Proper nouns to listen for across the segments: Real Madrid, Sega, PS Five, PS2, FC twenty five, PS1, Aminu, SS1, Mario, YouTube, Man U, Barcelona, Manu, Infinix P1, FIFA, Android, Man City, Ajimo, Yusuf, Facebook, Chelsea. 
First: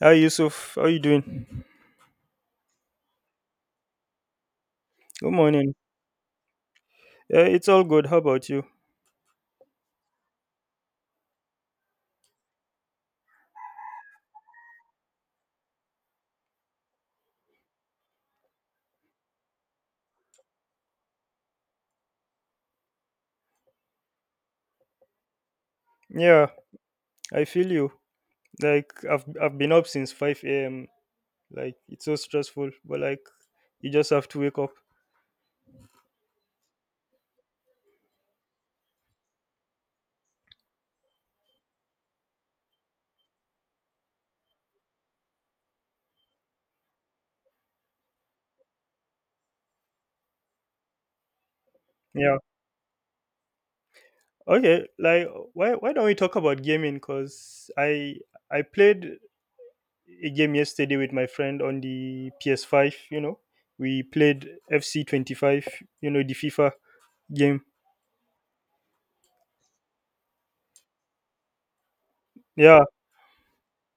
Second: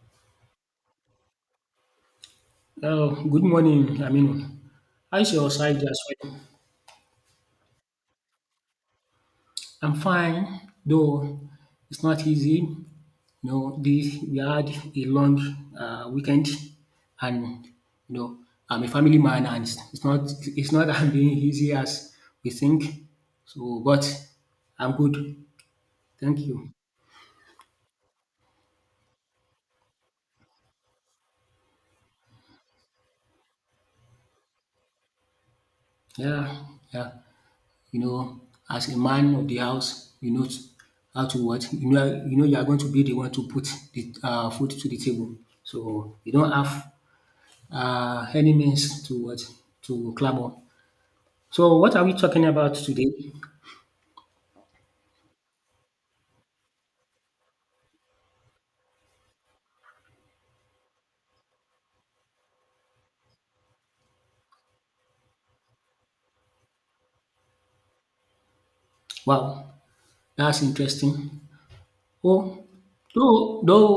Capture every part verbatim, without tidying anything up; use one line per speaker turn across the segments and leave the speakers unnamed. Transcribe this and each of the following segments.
Hi Yusuf, how you doing?
Oh, good morning, Aminu. How
Good
is your
morning.
side as well?
Uh, it's all good. How about you?
I'm fine, though it's not easy. You know, this We had a long uh, weekend, and you know, I'm a family man, and it's it's not it's not as being easy as we think. So, but I'm good. Thank
Yeah,
you.
I feel you. Like I've I've been up since five a.m. Like it's so stressful, but like you just have to wake up.
Yeah, yeah. you know, as a man of the house, you know how to what, you know you know you are going to be the one to put the um food to the table. So you don't have um any means to what to clamor. So what are we
Yeah.
talking about today?
Okay. Like why why don't we talk about gaming? Cause I I played a game yesterday with my friend on the P S five. You know, we played F C twenty five. You know the FIFA game.
Wow, that's interesting. Well,
Yeah.
though though,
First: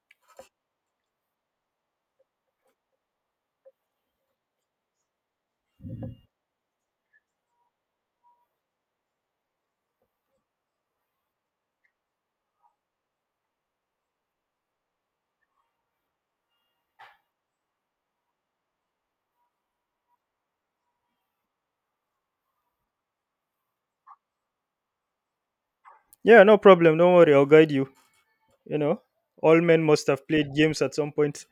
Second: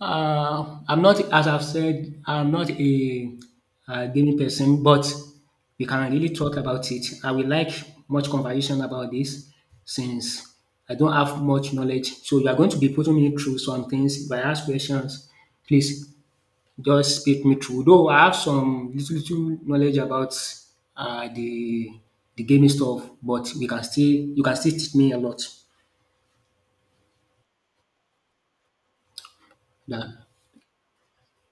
uh, I'm not as I've said, I'm not a, uh, gaming person, but we can really talk about it. I will like much conversation about this since I don't have much knowledge. So you are going to be putting me through some things. If I ask questions, please just speak me through. Though I have some little, little knowledge about uh, the the gaming stuff, but we can still you can still teach me a lot.
Yeah. No problem. Don't worry. I'll guide you. You know, all men must
Yeah.
have played games at some point.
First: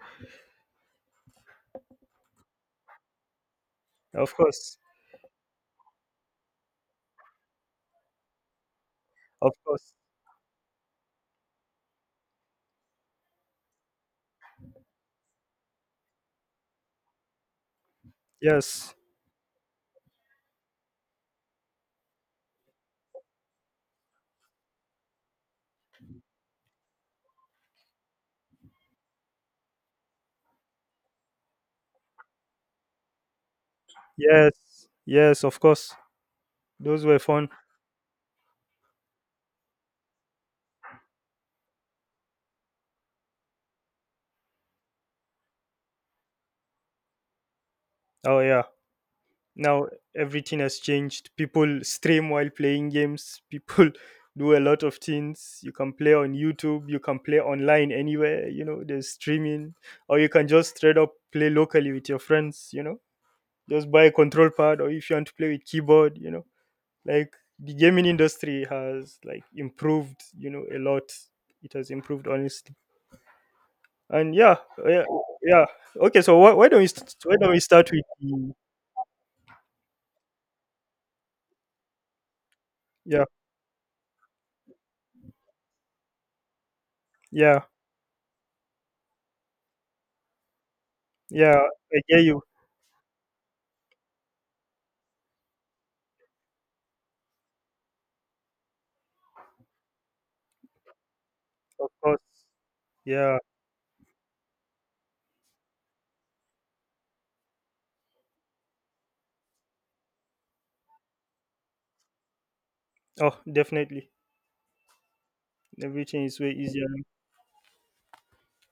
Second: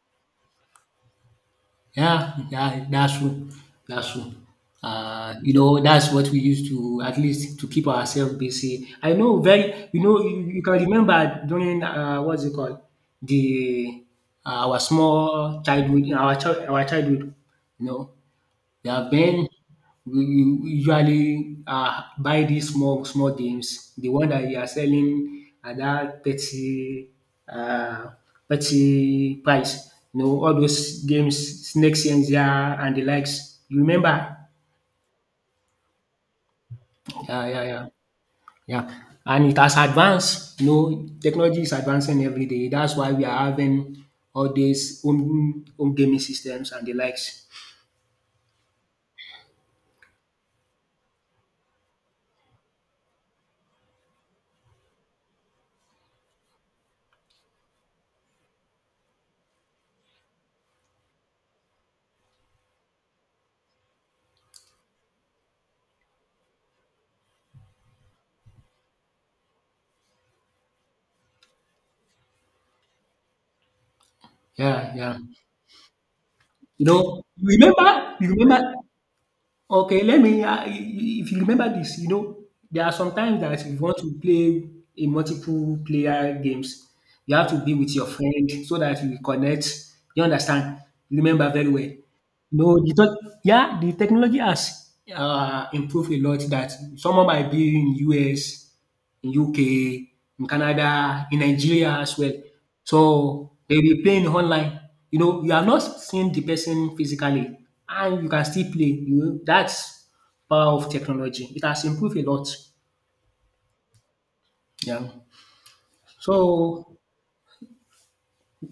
Yeah, yeah, that's true. That's true.
Of course,
Uh, you know, that's what we used to at least to keep ourselves busy. I know
of
very,
course.
you know, you, you can remember during uh, what's it called, the uh, our small childhood, our child, our childhood, you know.
Yes,
Yeah, then we we usually uh, buy these small small games. The one that you are selling at that thirty uh, thirty price. You know all those games, Snake Senja and the likes. You remember?
yes, yes. Of course, those were
Yeah,
fun.
yeah, yeah, yeah. And it has advanced. You know, technology is advancing every day. That's why we are having all these home home gaming systems and the likes.
Oh yeah. Now everything has changed. People stream while playing games. People do a lot of things. You can play on YouTube. You can play online anywhere. You know, there's streaming, or you can just straight up play locally with your friends. You know, just buy a control pad, or if you want to play with keyboard, you know, like the gaming industry has like improved, you know, a lot. It has improved, honestly. And yeah,
Yeah,
yeah,
yeah.
yeah. Okay, so why, why don't
You
we st-
know,
why
you
don't we start with
remember? You
the,
remember? Okay, let me, uh, if you remember this, you know, there are some
yeah,
times that if you want to play a multiple player games, you have to
yeah,
be with your friend so that you connect. You understand? Remember
yeah,
very well.
I get you.
No, the tech- yeah, the technology has uh, improved a lot that someone might be in U S, in U K, in Canada, in
Of
Nigeria as
course.
well.
Yeah.
So they'll be playing online. You know, you are not seeing the person physically and you can still play. You know, that's power of technology. It has improved a lot.
Oh, definitely,
Yeah.
everything is way easier
So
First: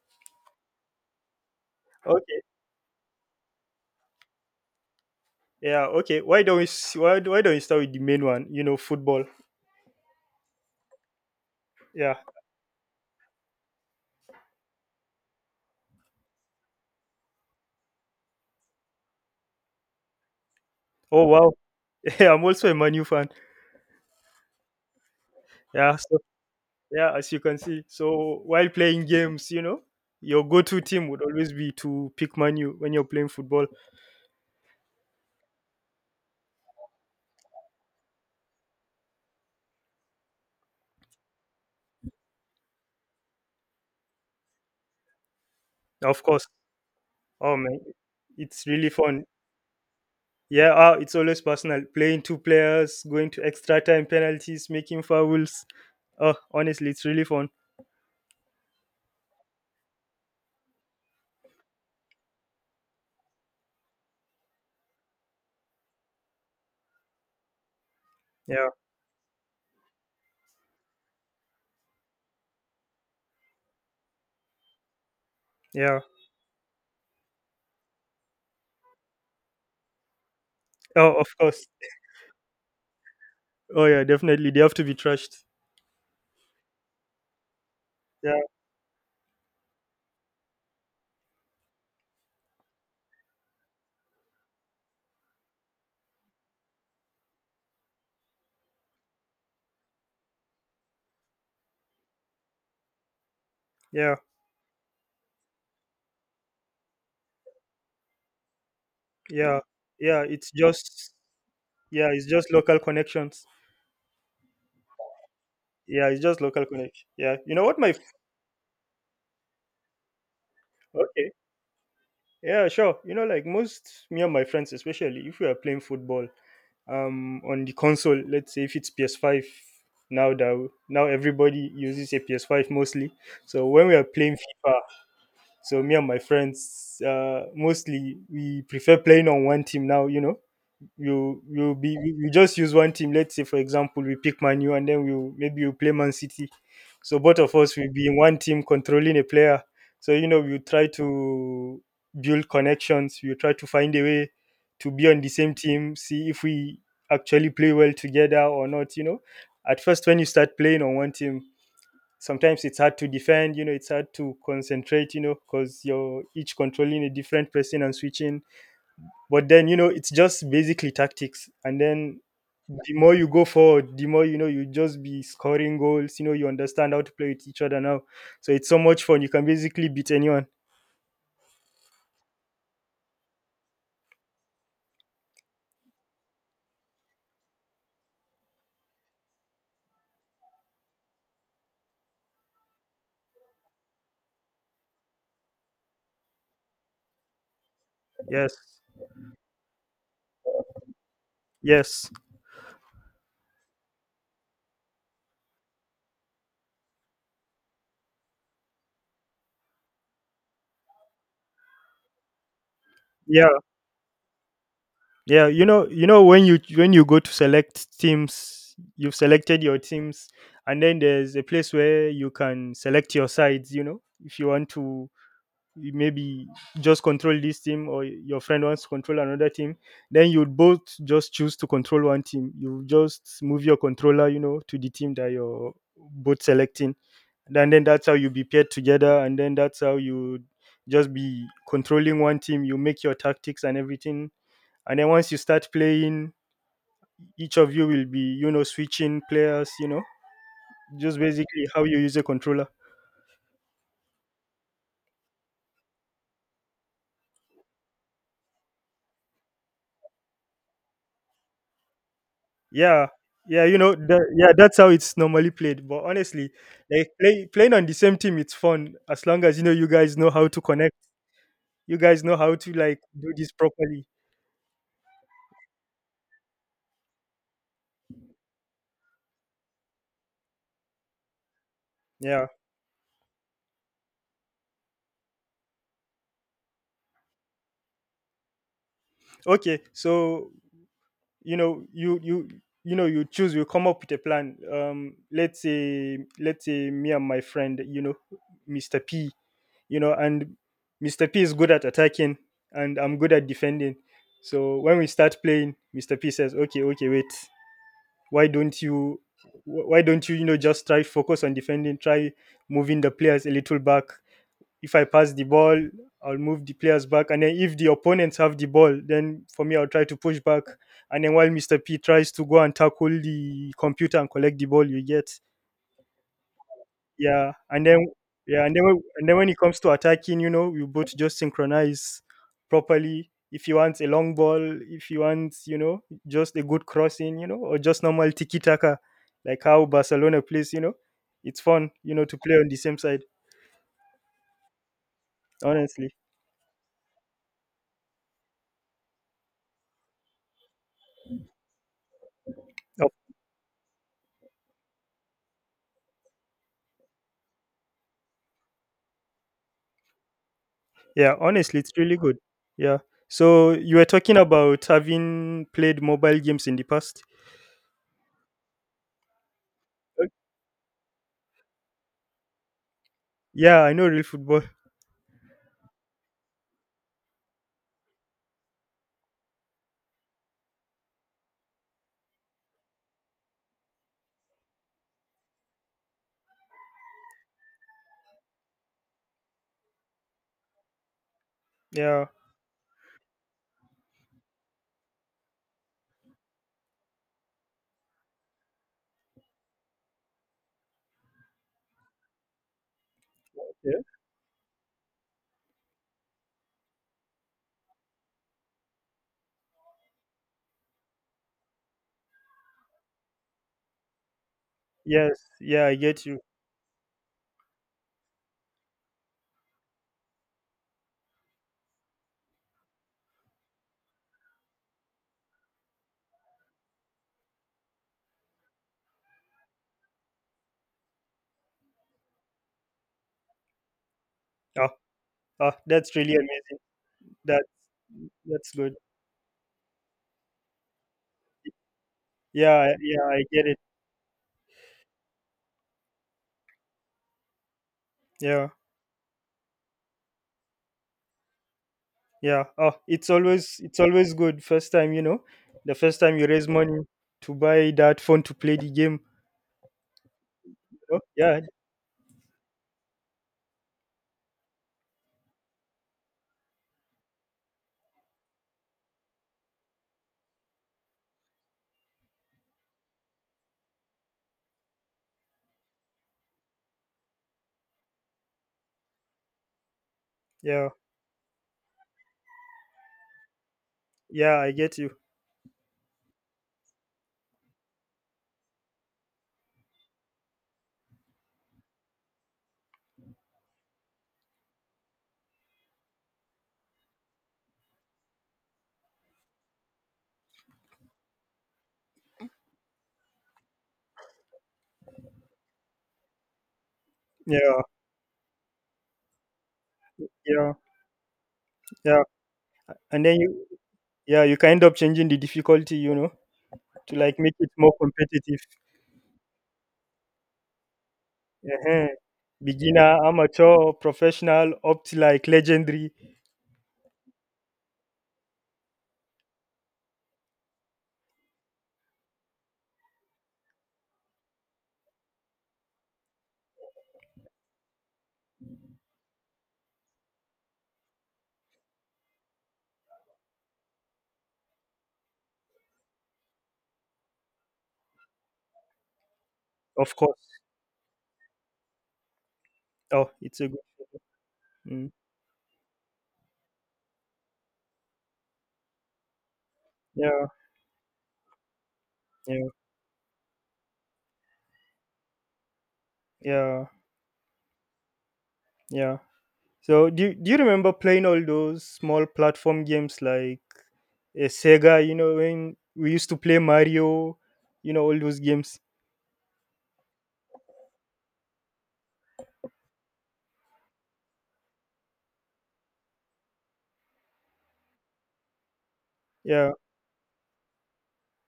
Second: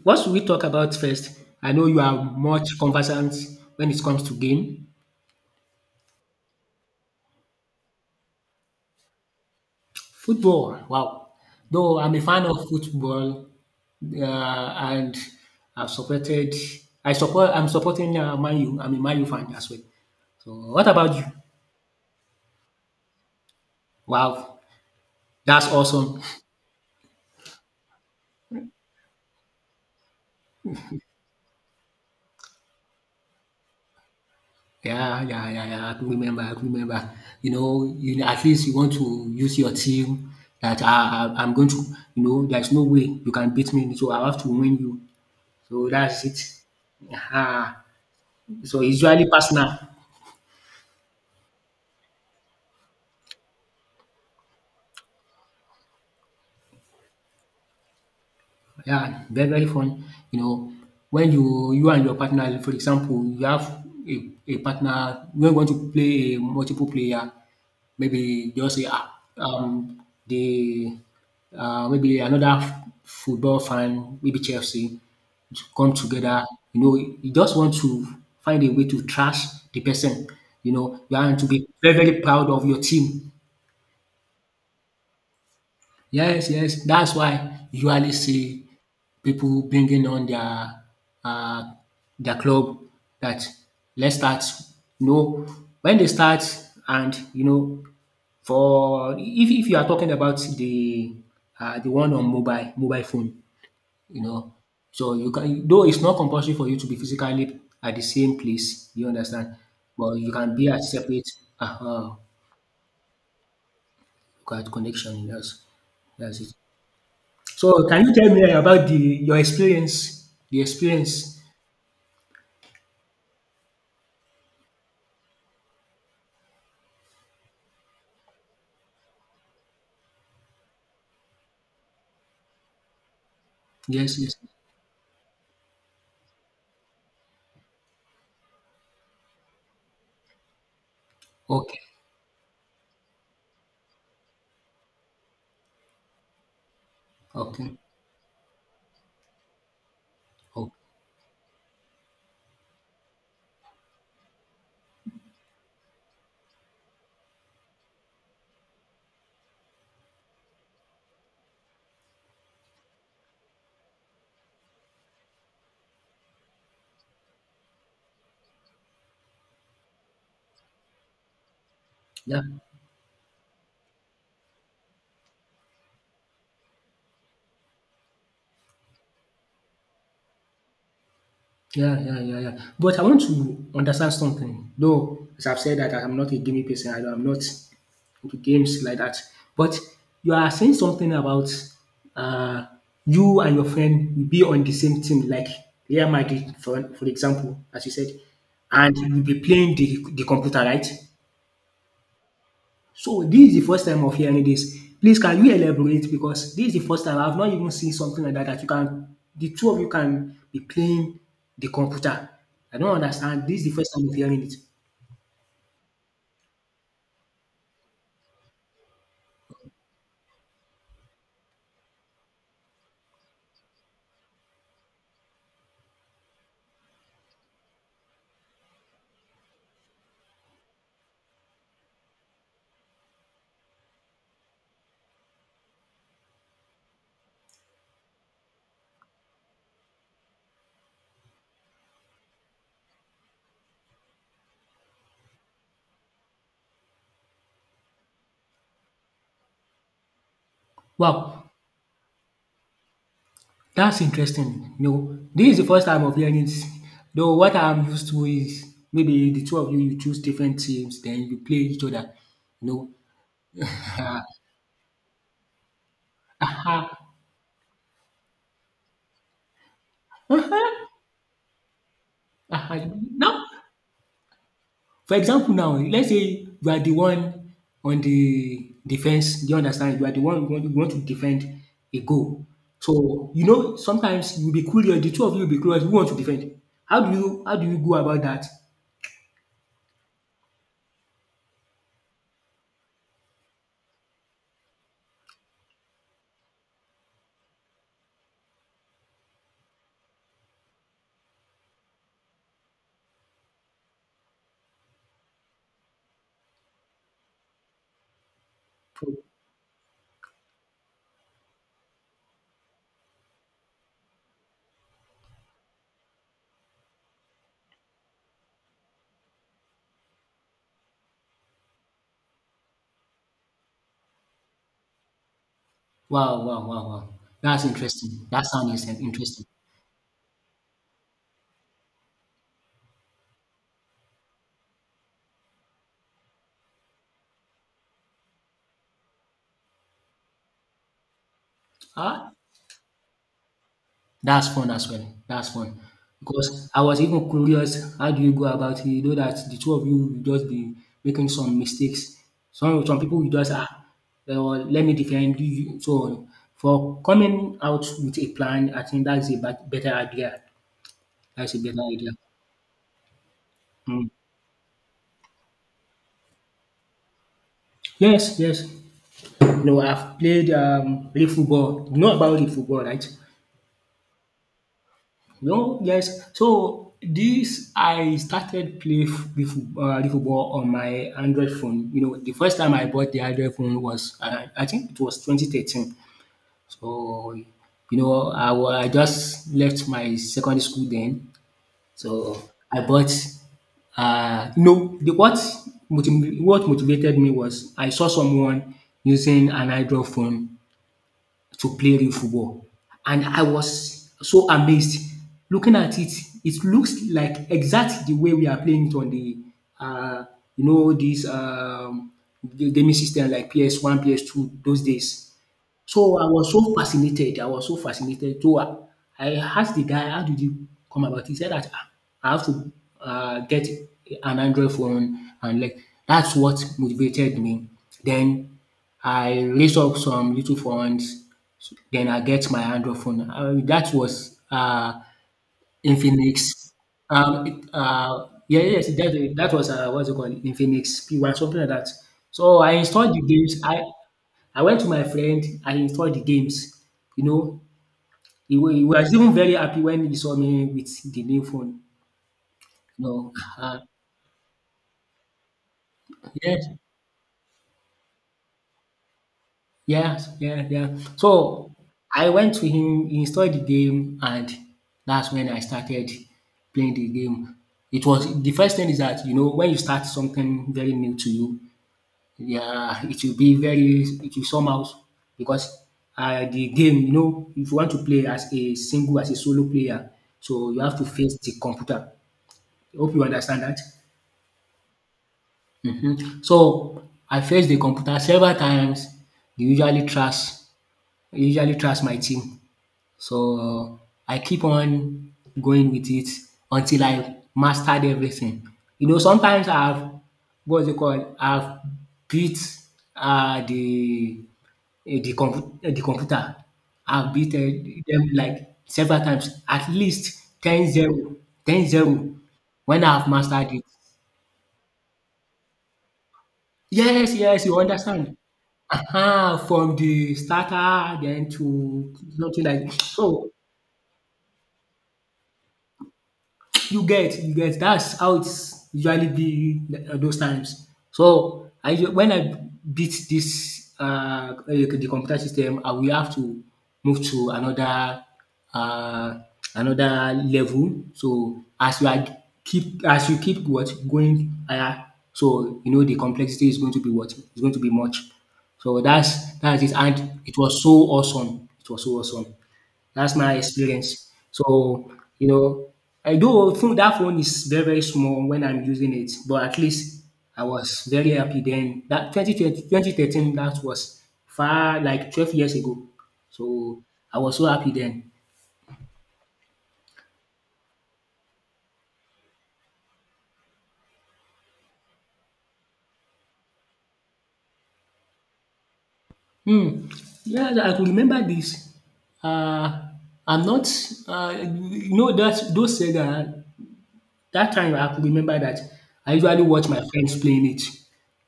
what should we talk about first? I know you
now.
are
Okay,
much conversant when it comes to game.
yeah, okay, why don't we s- why, do- why don't we start with the main one, you know, football.
Football, wow. Though
Yeah.
I'm a fan of football, uh, and I've supported, I support, I'm supporting uh, Man U. I'm a Man U fan as well. So what about
Oh
you?
wow, yeah, I'm also a Manu fan.
Wow, that's
Yeah, so
awesome.
yeah, as you can see. So while playing games, you know, your go-to team would always be to pick Manu when you're playing football.
Yeah, yeah, yeah, yeah. I can remember, I can remember. You know, you at least you want to use your team that I, I, I'm going to, you know, there's no way you can beat me, so I have to win you. So
Of
that's it.
course. Oh man,
Ah,
it's
so
really
it's
fun.
usually personal.
Yeah, ah, it's always personal. Playing two players, going to extra time, penalties, making fouls. Oh, honestly, it's really fun.
Yeah, very, very fun. You know, when you you and your partner, for example, you have a a partner when you want to play a multiple player, maybe
Yeah,
just say, ah, um, the uh, maybe another f- football fan, maybe Chelsea, to come
yeah.
together. You know, you just want to find a way to trash the person. You know,
Oh,
you
of
want to
course.
be very, very proud of your team.
Oh yeah, definitely. They have to be trashed.
Yes, yes, that's why you usually
Yeah,
see people bringing on their uh, their club that let's start. You know when they start, and you know, for if if you are talking about the uh, the one on mobile mobile phone,
yeah,
you know, so you can, though it's not compulsory for you to be physically at the same place, you understand?
yeah,
But
yeah.
you
It's
can be at
just
separate uh,
yeah,
um
it's just local connections.
connection, yes,
Yeah, it's just
that's it.
local connection. Yeah. You know what
So
my
can you tell me eh, about the your experience? The
okay.
experience.
Yeah, sure. You know, like most me and my friends, especially if we are playing football, um, on the console, let's say if it's P S five, now that now everybody uses a P S five mostly. So when we are
Yes,
playing
yes.
FIFA, so me and my friends, uh, mostly we prefer playing on one team now. You know, you you
Okay.
be you you just use one team. Let's say for example we pick Manu and then we maybe you play Man City. So both of us
Okay.
will be in one team controlling a player. So you know we
Okay.
try to build connections. We try to find a way to be on the same team. See if we actually play well together or not. You know, at first when you start playing on one team, sometimes it's hard to defend. You know, it's hard to concentrate. You know, because you're each controlling a different person and switching, but then, you know, it's just basically tactics. And then
Yeah.
the more you go forward, the more you know you just be scoring goals. You know, you understand how to play with each other now. So it's so much fun. You can basically beat anyone.
Yeah, yeah, yeah, yeah. But I want to understand something. Though, as I've said that I'm not a gaming person, I, I'm not into games like that. But you are saying something about uh, you and your friend will be on the same team, like Real Madrid, for, for example, as you said,
Yes.
and you'll be playing the, the computer, right?
Yes.
So this is the first time of hearing this. Please, can you elaborate because this is the first time I've not even seen something like that that you can the two of you can be playing the computer. I don't understand.
Yeah.
This is the first time of hearing it.
Yeah. You know, you know when you when you go to select teams, you've selected your teams, and then there's a place where you can select your sides, you know, if you want to you maybe just control this team, or your friend wants to control another team, then you'd both just choose to control one team. You just move your controller, you know, to the team that you're both selecting, and then that's how you be paired together, and then that's how you just be controlling one team. You make your tactics and everything, and then once you start playing, each of you will be, you know, switching players, you know, just
Wow,
basically how you use a controller.
that's interesting. No, this is the first time of hearing it. Though what I'm used to is maybe the two of you you choose different teams, then you play each other. No.
Yeah, yeah, you know, that, yeah, that's how it's normally played. But honestly, like play, playing on the same team, it's fun as long as you know you guys know how to connect. You guys know how to like do
No.
this properly.
For example now, let's say you are the one on the defense, do you understand? You are the one you want you want to defend a goal.
Yeah.
So, you know sometimes you'll be curious, the two of you will be curious, who want to defend? How do you how do you go about that?
Okay. So you know, you you you know, you choose. You come up with a plan. Um, let's say let's say me and my friend, you know, Mister P, you know, and Mister P is good at attacking and I'm good at defending. So when we start playing, Mister P says, okay, okay, wait. Why don't you wh- why don't you, you know, just try focus on defending, try moving the players a little back. If I pass the ball, I'll move the players back, and then if the opponents have the ball, then for me I'll try to push back, and then while Mr. P tries to go and tackle the computer and collect the ball, you get.
Wow, wow, wow, wow.
Yeah,
That's
and then
interesting. That
yeah, and
sound
then
is
when- and then
interesting.
when it comes to attacking, you know, you both just synchronize properly. If you want a long ball, if you want, you know, just a good crossing, you know, or just normal tiki taka, like how Barcelona plays, you know, it's fun, you know,
Ah,
to play on the same side.
that's fun as well. That's fun.
Honestly,
Because I was even curious, how do you go about it? You know that the two of you will just be making some mistakes. Some some
oh
people will just ah, well, let me defend you. So for coming out with a plan, I think that's a bet- better idea.
yeah,
That's a
honestly,
better
it's
idea.
really good. Yeah. So you were
Mm.
talking about having played mobile games in the past.
Yes, yes. You know, I've
Uh,
played um, real football. You know about real football, right?
Yeah, I know real football.
No, yes. So this I started play f the foot um the football on my Android phone. You know, the first time I bought the Android phone was around, I think it was twenty thirteen. So, you know, I wa I just left my secondary school then. So
Yeah.
I bought um no, the what motiv what motivated me was I saw someone using an Android phone to play real football. And I
Yeah.
was so amazed. Looking at it, it looks like exactly the way we are playing it on the uh, you know this um, ga- gaming system like P S one, P S two those days.
Yes. Yeah, I
So
get
I
you.
was so fascinated. I was so fascinated. So I, I asked the guy, "How did you come about it?" He said that, "Ah, I have to uh, get an Android phone," and like that's what motivated me. Then I raised up some little funds, then I get my Android phone. Uh, that was
Ah,
uh,
ah, that's really
Infinix.
amazing.
Um,
That
it, uh, yeah,
that's
yes,
good.
that, that was uh, what's it called? Infinix P one, something like that. So I
Yeah,
installed the
yeah, I
games.
get it.
I I went to my friend. I installed the games. You know, he,
Yeah,
wa- he was even very happy when he saw me with the new phone.
yeah. Oh,
You
it's
know,
always,
uh,
it's always good. First time, you know, the first time you raise
yes.
money to buy that phone to play the game.
Yes, yeah,
You
yeah.
know? Yeah,
So I went to in installed the game, and that's when I started playing the game. It was the first thing is that, you know, when you start something very new to you, yeah, it will be very, it will somehow, because um the game, you know, if you want to play as a single, as a solo player, so you
yeah,
have to face the computer. Hope you understand that.
yeah. I get you.
Mhm. So I faced the computer several times. They usually trash they usually trash my team. So uh, I keep on going with it until I mastered everything. You know, sometimes I've what's it called? I've beat uh, the eh, the compu- eh, the computer. I've beat
Yeah,
eh, them like several times, at least
yeah,
ten zero, ten
yeah.
zero. when
And
I've
then you,
mastered it.
yeah, you can end up changing the difficulty, you know, to
Yes,
like make
yes,
it
you
more
understand.
competitive.
Aha, from the starter then
uh
to something like
Beginner,
so.
amateur, professional, up to like legendary,
You get, you get. That's how it's usually be at those times. So I u- when I beat this uh eh, the computer system, I will have to move to another uh another level. So as you are keep as you keep what going higher, so you know the complexity is going to be what is going to be much. So that's that's it.
of course.
And it was so awesome. It was so awesome.
Oh,
That's my
it's a good.
experience.
Mm.
So, you know, I do think that phone is very, very small when I'm using it, but at least
Yeah,
I was very happy then. That twenty
yeah,
twenty twenty thirteen. That was far like twelve years ago.
yeah,
So I was so happy then.
yeah. So do you, do you remember playing all those small platform games like uh, Sega? You know when we used to play Mario, you know, all those games.
Hmm. Yeah, I could remember this. Uh, I'm not, uh, you know, that those said that that time I could remember that I usually
Yeah,
watch my friends playing it.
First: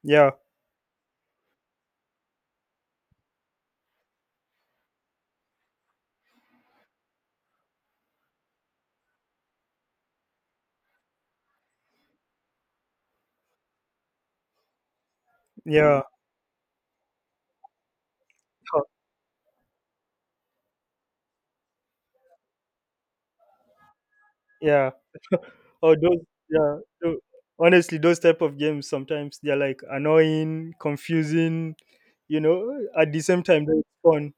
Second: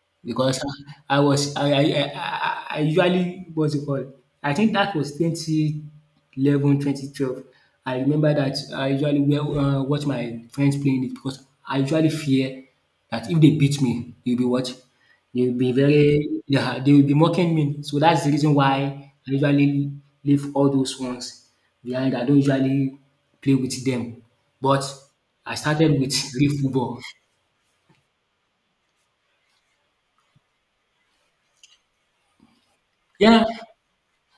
yeah,
Because I I was I I I I usually what's it called? I think that was twenty eleven twenty twelve. I remember that I usually wear, uh, watch my friends playing it because I usually fear that if they beat me, they'll be what? They'll be
yeah,
very, yeah, they will be mocking me. So that's the reason why
huh,
I usually leave all those ones behind. I don't usually play with them. But
yeah.
I
Or
started with
those,
real
yeah.
football.
tho- Honestly, those type of games sometimes they're like annoying, confusing. You know, at the same
Yeah,
time they're fun.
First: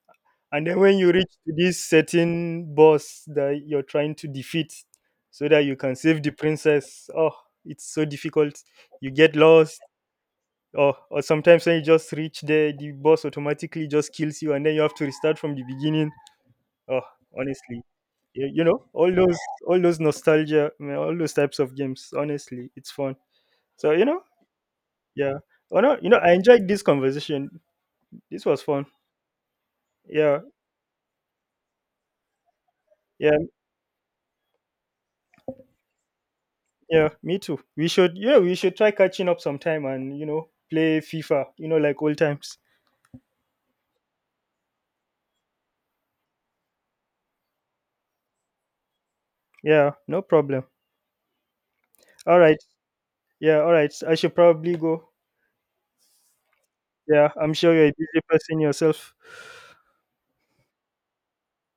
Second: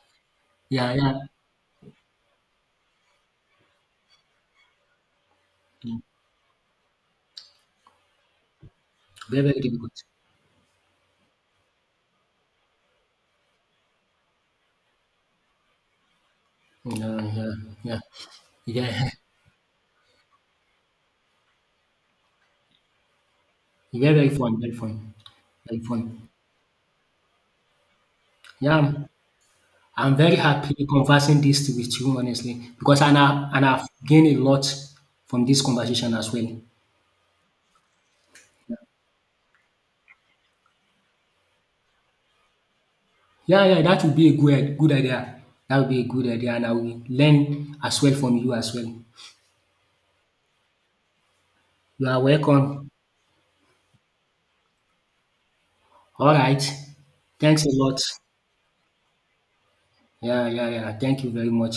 And then
yeah,
when you
yeah.
reach to this certain boss that you're trying to defeat, so that you can save the princess, oh, it's so difficult, you get
Very, very
lost,
difficult.
or or sometimes when you just reach there the boss automatically just kills you and then you have to restart from the beginning. Oh,
Yeah, yeah,
honestly,
yeah.
you, you know,
Yeah,
all those all those nostalgia I mean, all those types of games honestly it's fun. So you
yeah,
know,
very fun, very fun,
yeah. Oh
very
no, you know,
fun.
I enjoyed this conversation. This was
Yeah,
fun.
I'm, I'm very
Yeah,
happy conversing this with you, honestly, because and
yeah,
I and I've gained a lot from this conversation as well.
yeah, me too. We should, you know, we should try catching up sometime, and you know, play FIFA, you know, like old times.
Yeah, yeah, that would be a good good idea. That would be a good idea, and I will learn as well from you as well.
Yeah, no problem.
You are
All right.
welcome.
Yeah, all right, I should probably go.
All right.
Yeah, I'm
Thanks a
sure you're a
lot.
busy person yourself.
Yeah, yeah, yeah. Thank you very much.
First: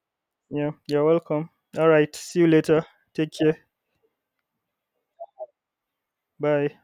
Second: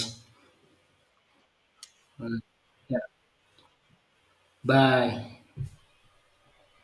Yeah, you're welcome. All right. See you later.
Yeah.
Take care.
Bye.
Bye.